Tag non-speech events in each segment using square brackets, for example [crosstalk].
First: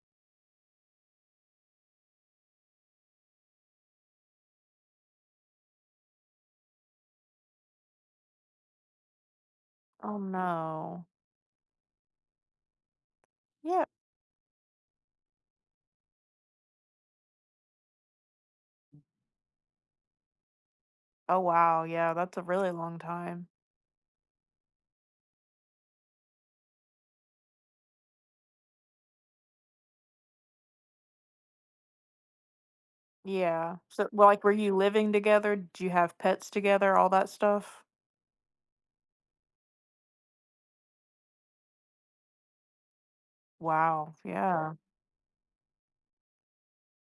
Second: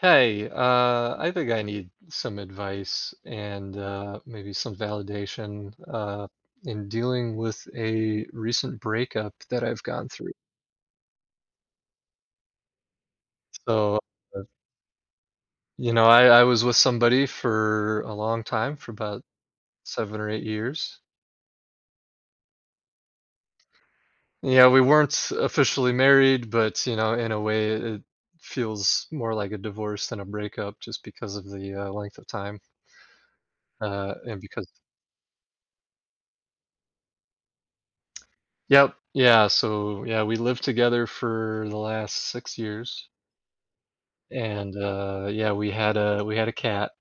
I think I need some advice and maybe some validation in dealing with a recent breakup that I've gone Oh through. no. Yeah. So, uh, I was with somebody for a long time, for about 7 or 8 years. Oh wow. Yeah, that's a really long time. Yeah, we weren't officially married, but, you know, in a way, it feels more like a divorce than a breakup just because of the length of time Yeah. So, well, and like, were because you living together? Did you have pets together? All that stuff? Yep. Yeah, we lived together for the last 6 years, Wow. Yeah. and, yeah, we had a cat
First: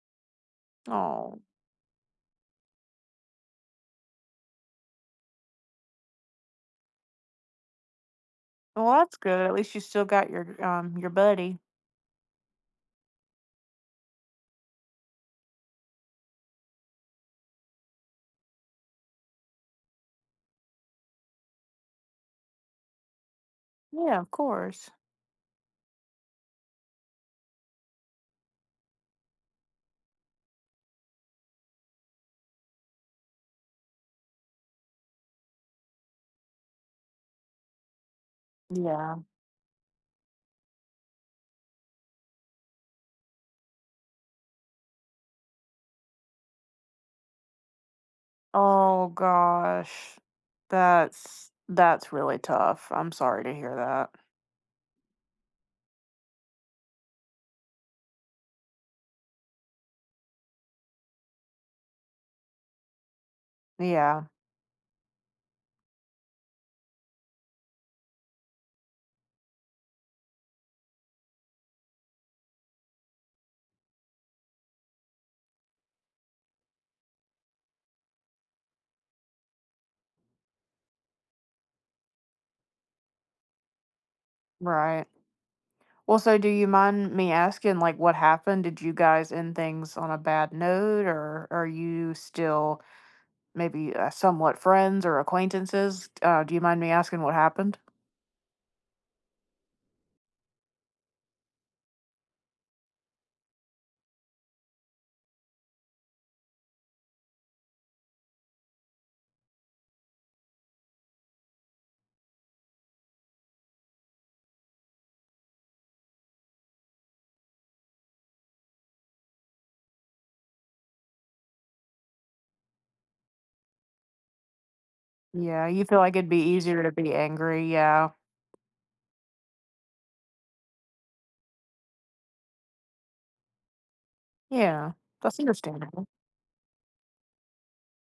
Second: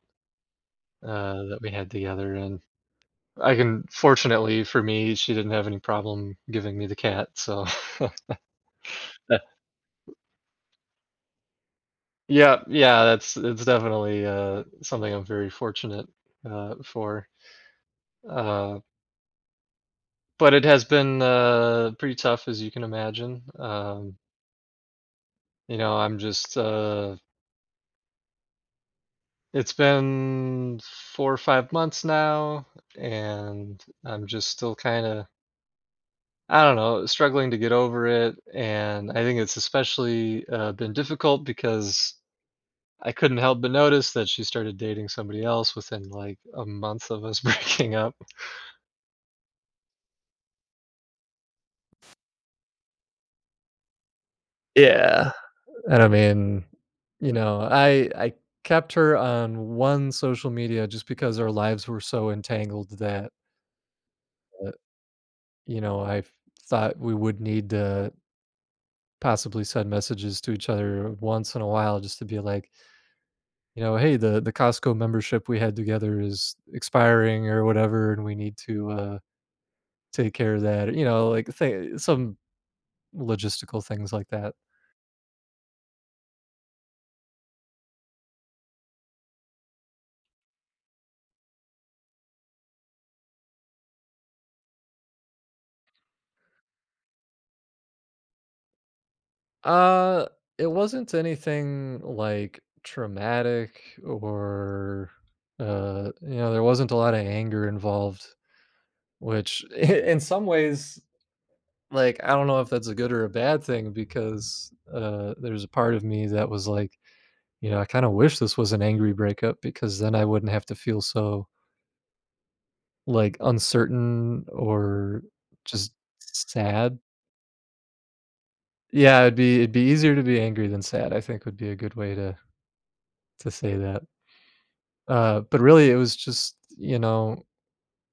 Oh. That we had together. And I can fortunately for me, she didn't have any problem giving me the cat, so [laughs] Well, that's good. At least you still got your buddy. Yeah, yeah, that's it's definitely, something I'm very fortunate for, uh, but it has been, pretty tough, as you can imagine. Yeah, of course. you know, I'm just, uh It's been 4 or 5 months now, and I'm just still kinda I don't know, struggling to get over it. And Yeah. I think it's especially, been difficult because I couldn't help but notice that she started dating somebody else within, like, a month of us [laughs] breaking up. Oh gosh. That's really tough. I'm sorry to hear that. Yeah, and I mean, I kept her on one social media just because our lives were so entangled that, Yeah. uh, you know, I thought we would need to possibly send messages to each other once in a while just to be like, you know, "Hey, the Costco membership we had together is expiring or whatever, and we need to, take care of that," you know, like, thi some logistical things like that. Right. Well, so do you mind me asking, like, what happened? Did you guys end things on a bad note, or are you still maybe somewhat friends or acquaintances? Do you mind me asking what happened? Uh, it wasn't anything, like, traumatic, or, you know, there wasn't a lot of anger involved, which [laughs] in some ways, like, I don't know if that's a good or a bad thing because, there's a part of me that was like, you know, I kinda wish this was an angry breakup, because then I wouldn't have to feel so, like, uncertain or Yeah, you just feel like it'd be easier to sad. be angry. Yeah, Yeah, it'd be easier to be angry than sad, I think would be a good way to say that. yeah, that's But really it understandable. was just, you know,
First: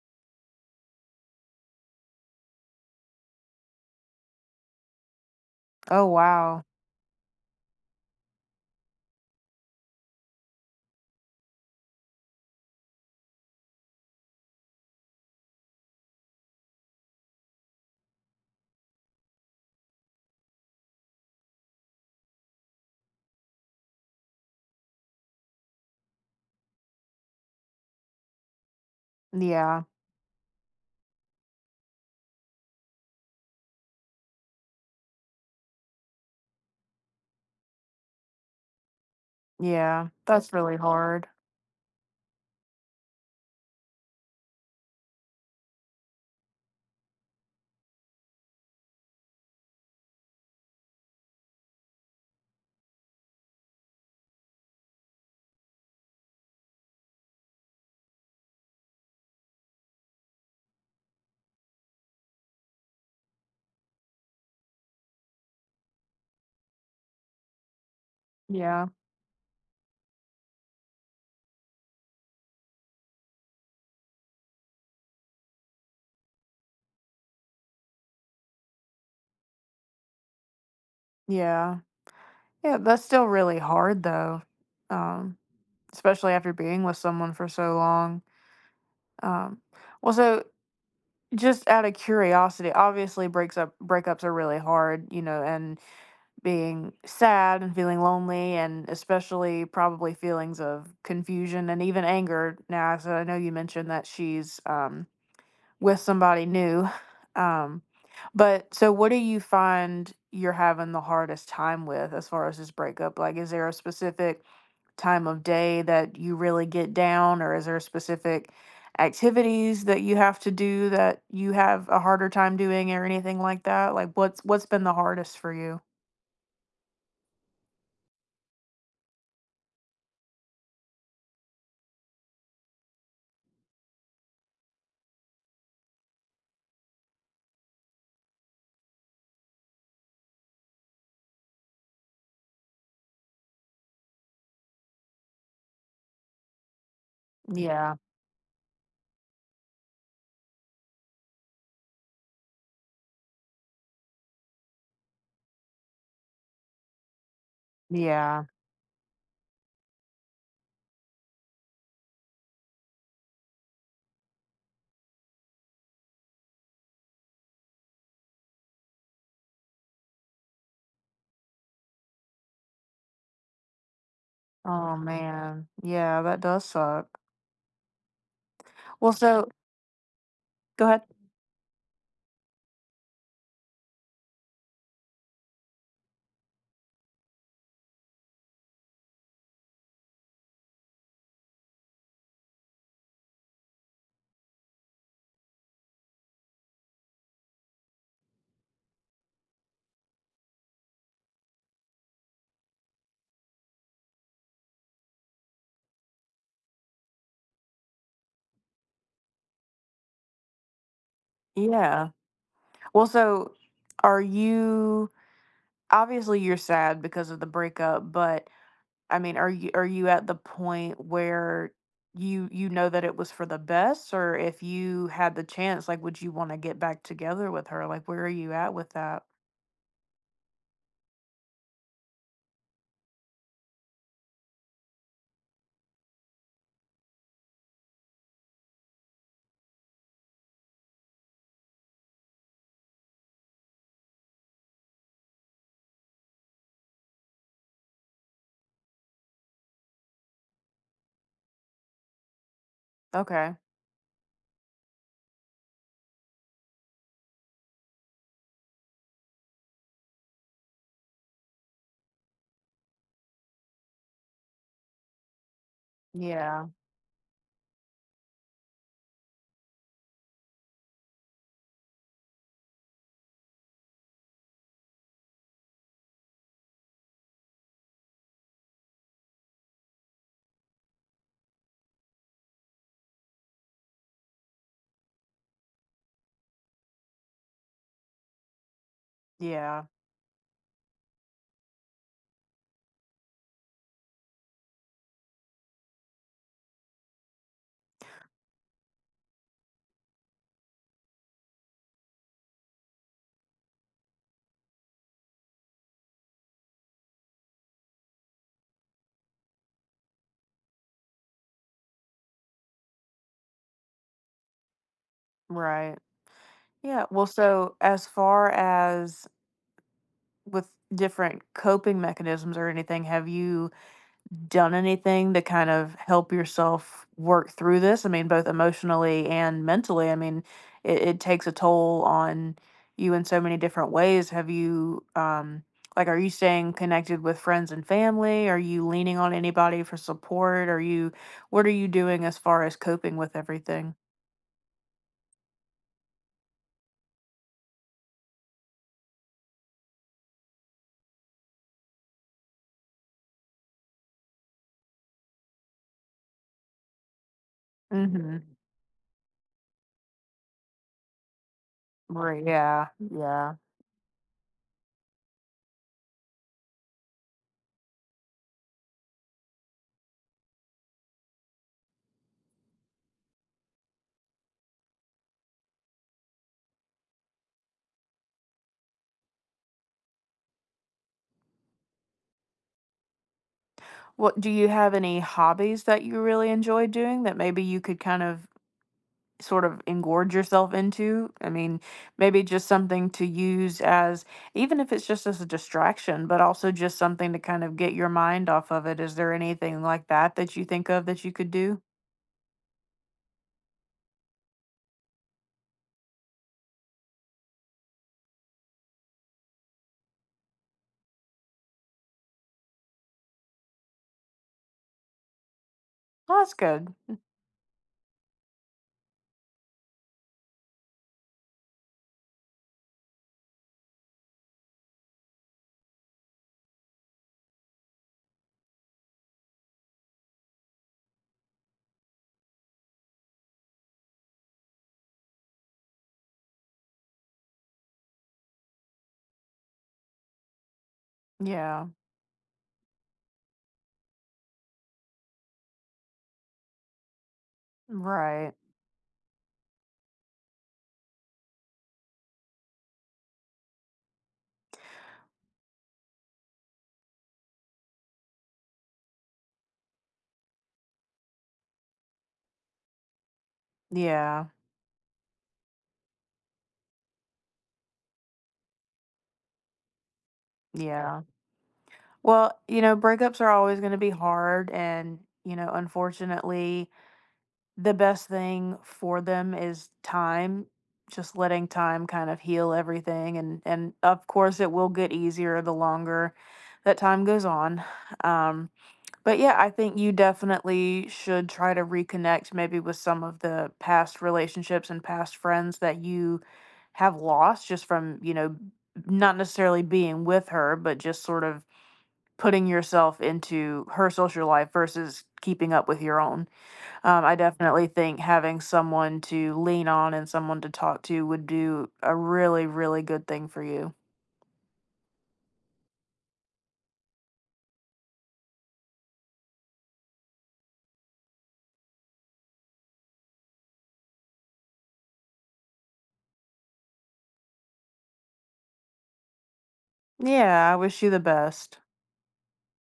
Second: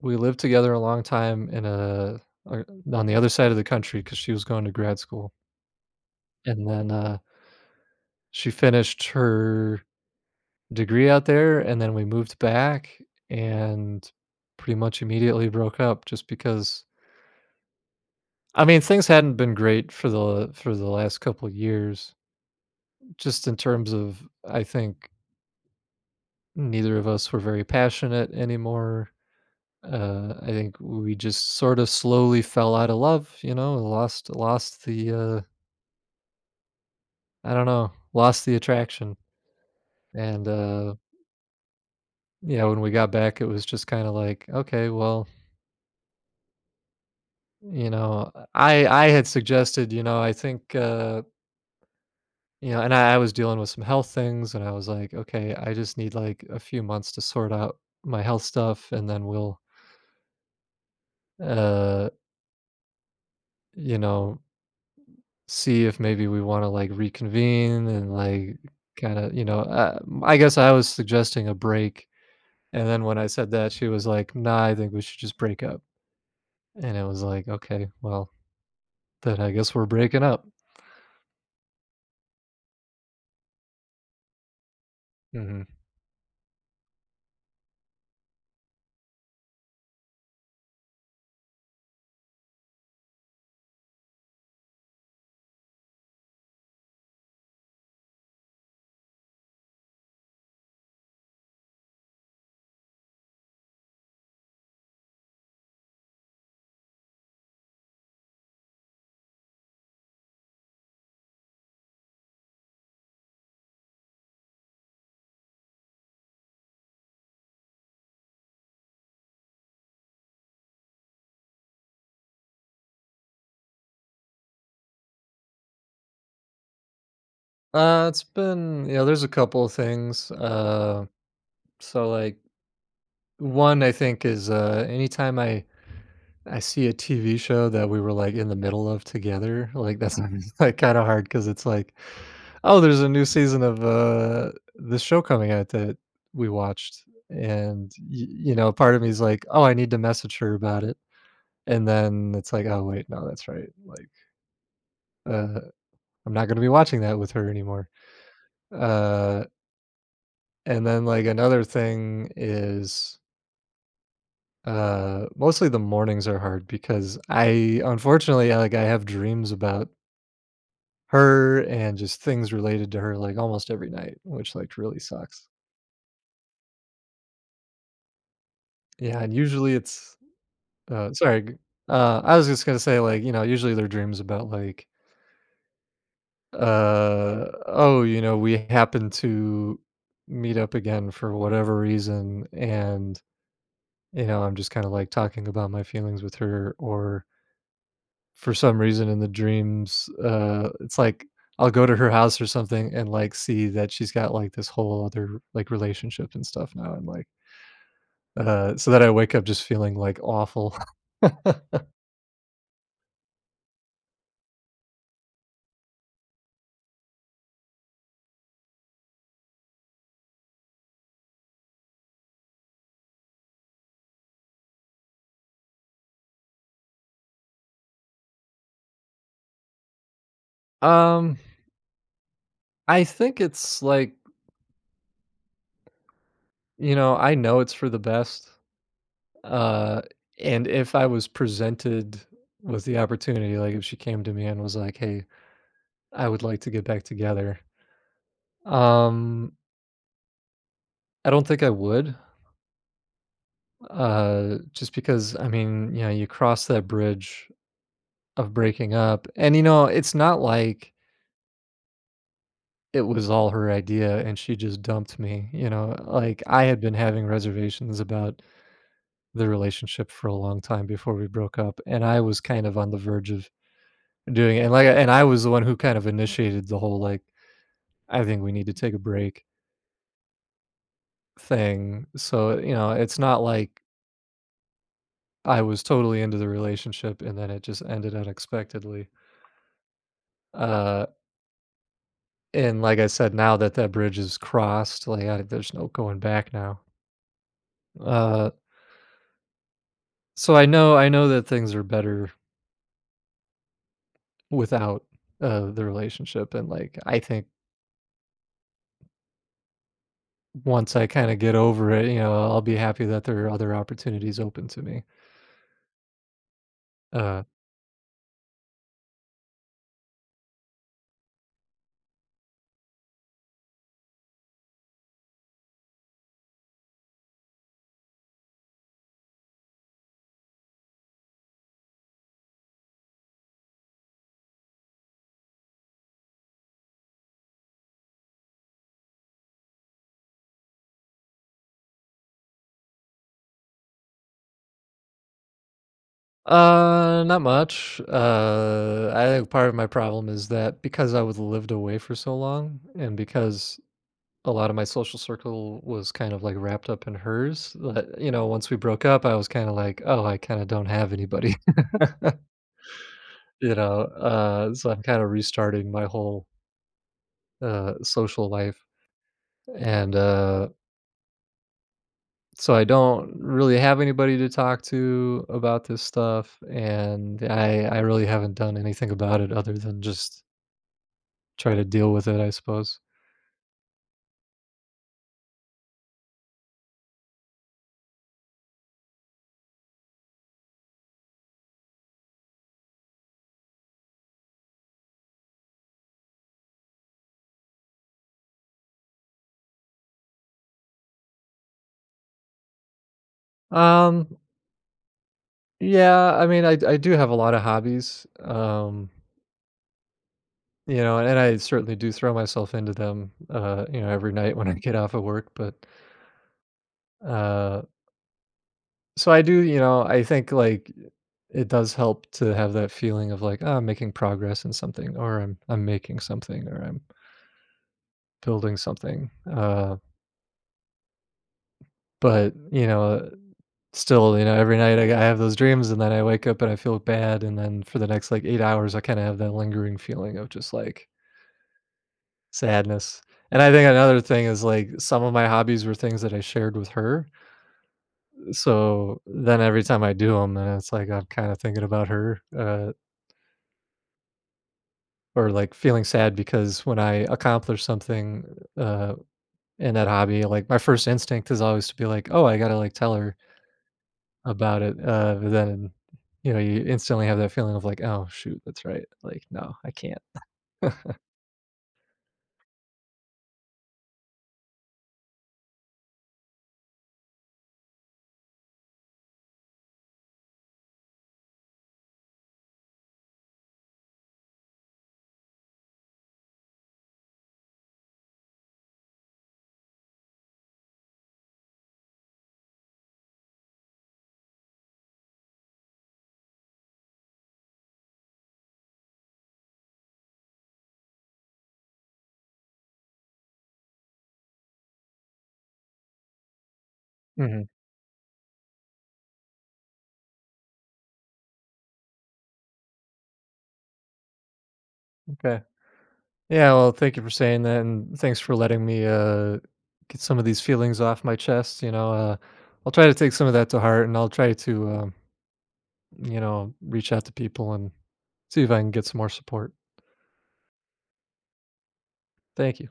we lived together a long time in a or on the other side of the country because she was going to grad school, Oh, wow. and then, she finished her degree out there, and then we moved back and pretty much immediately broke up just because, I mean, things hadn't been great for the last couple of years, just in terms of, I think, neither of us were very passionate anymore. Yeah, I think we just sort of slowly fell out of love, you know, lost the I don't know, lost the attraction. yeah, And that's really hard. yeah, when we got back, it was just kind of like, okay, well, I had suggested, you know, I think, you know, I was dealing with some health things, and I was like, okay, I just need like a few months to sort out my health stuff, and then we'll, uh, you know, see if maybe we want to like reconvene and Yeah, kind of, you know, uh, I guess I was suggesting a break. And then when I said that, she was like, nah, I think we should just break up. And it was like, okay, well, then I guess we're breaking up. yeah, yeah, that's still really hard though, um, Mhm. especially after being with someone for so long. Um, well, so just out of curiosity, obviously breaks up breakups are really hard, you know, and being sad and feeling lonely and especially probably feelings of confusion and even anger. Now, so I know you mentioned that she's with somebody new. [laughs] Um but so what do you find you're having the hardest time with as far as this breakup? Like, is there a specific time of day that you really get down, or is there specific activities that you have to do that you have a harder time doing or anything like that? Like, what's been the hardest for you? It's been, yeah, there's a couple of things. So like, one I think is anytime I see a TV show that we were like in the middle of together, like that's Mhm. [laughs] like kind of hard because it's like, oh, there's a new season of this show coming out that we watched, and Yeah. You know, part of me is like, oh, I need to message her about it. And then it's like, oh wait, no, that's right, like, uh, I'm not gonna be watching that with her anymore. Yeah. Uh And then, like, another thing is, mostly the mornings are hard because I, unfortunately, I, like, I have dreams about her and just things related to her, like, almost every night, which, like, Oh really sucks. man. Yeah, that does suck. Well, Yeah, and so usually it's go ahead. Sorry, g I was just gonna say, like, you know, usually their dreams about, like, "Oh, you know, we happen to meet up again for whatever reason," and, you know, I'm just kinda, like, talking about my feelings with her. Or for some reason in the dreams, it's like I'll go to her house or something and, like, see that she's got, like, this whole other, like, relationship and stuff now, and, like, so that I wake up just feeling, like, awful. [laughs] Yeah. Well, so are you Obviously you're sad because of the breakup, but I mean, are you at the point where you know that it was for the best, or if you had the chance, like, would you wanna get back together with her? Like, where are you at with that? Um, I think it's like, you know, I know it's for the best, uh, and if I was presented with the opportunity, like, if she came to me and was like, "Hey, I would like to get back together," um, I don't think I would. Okay. Just because, I mean, you know, you cross that bridge of breaking up, and, you know, it's not like it was all her idea and she just dumped me, you know? Like, I Yeah. had been having reservations about the relationship for a long time before we broke up, and I was kind of on the verge of doing it, and I was the one who kind of initiated the whole, like, "I think we need to take a break" thing. So, you know, it's not like I was totally into the relationship and then it just ended unexpectedly. Yeah. Uh And like I said, now that that bridge is crossed, like, I there's no going back now. Uh, so I know, that things are better without, the relationship. And, like, I think once I kinda get over it, you know, I'll be happy that there are other opportunities open to me. Right. Yeah. Well, Uh so as far as with different coping mechanisms or anything, have you done anything to kind of help yourself work through this? I mean, both emotionally and mentally. I mean, it takes a toll on you in so many different ways. Have you, like, are you staying connected with friends and family? Are you leaning on anybody for support? Are you, what are you doing as far as coping with everything? Not much. I think part of my problem is that because I was lived away for so long, and because a lot of my social circle was kind of like wrapped up in hers. But, you Mm-hmm. know, once we broke up, I was kind of like, oh, I kind of don't have anybody, [laughs] Right. Yeah. Yeah. you know. So I'm kind of restarting my whole social life. And so I don't really have anybody to talk to about this stuff. And I really haven't done anything about it other than just try to deal with it, I suppose. What do you Have any hobbies that you really enjoy doing that maybe you could kind of sort of engorge yourself into? I mean, maybe just something to use as, even if it's just as a distraction, but also just something to kind of get your mind off of it. Is there anything like that that you think of that you could do? Um, yeah, I mean, I do have a lot of hobbies. You know, and I certainly do throw myself into them, you know, every night when I get off of work. but, Oh, that's good. uh so I do, you know, I think, like, it does help to have that feeling of, like, "Oh, I'm making progress in something," or I'm making something," or "I'm building something," but, you know, still, you know, every night I have those dreams, and then I wake up and I feel bad. And then for the next, like, 8 hours, I kinda have that lingering feeling of just, like, Yeah. sadness. And I think another thing is, like, some of my hobbies were things that I shared with her. Right. So then every time I do them, and it's like I'm kinda thinking about her, or, like, feeling sad because when I accomplish something, uh, in that hobby, like, my first instinct is always to be like, "Oh, I gotta, like, tell her Yeah. about it," but then, you know, you instantly have that feeling of like, "Oh, shoot, that's right. Like, no, I can't." Yeah. Well, you know, breakups are always going to be hard. And, you know, unfortunately, the best thing for them is time, just letting time kind of heal everything, and of course, it will get easier the longer that time goes on, um, but yeah, I think you definitely should try to reconnect maybe with some of the past relationships and past friends that you have lost just from, you know, not necessarily being with her, but just sort of putting yourself into her social life versus keeping up with your own. I Mhm, definitely think having someone to lean on and someone to talk to would do a really, really good thing for you. okay. Yeah, well, thank you for saying that, and thanks for letting me, get some of these feelings off my chest, you know. I'll try to take some of that to heart, and I'll try to, you know, reach out to people and see if I can get some more support. Yeah, I wish you the best. Thank you.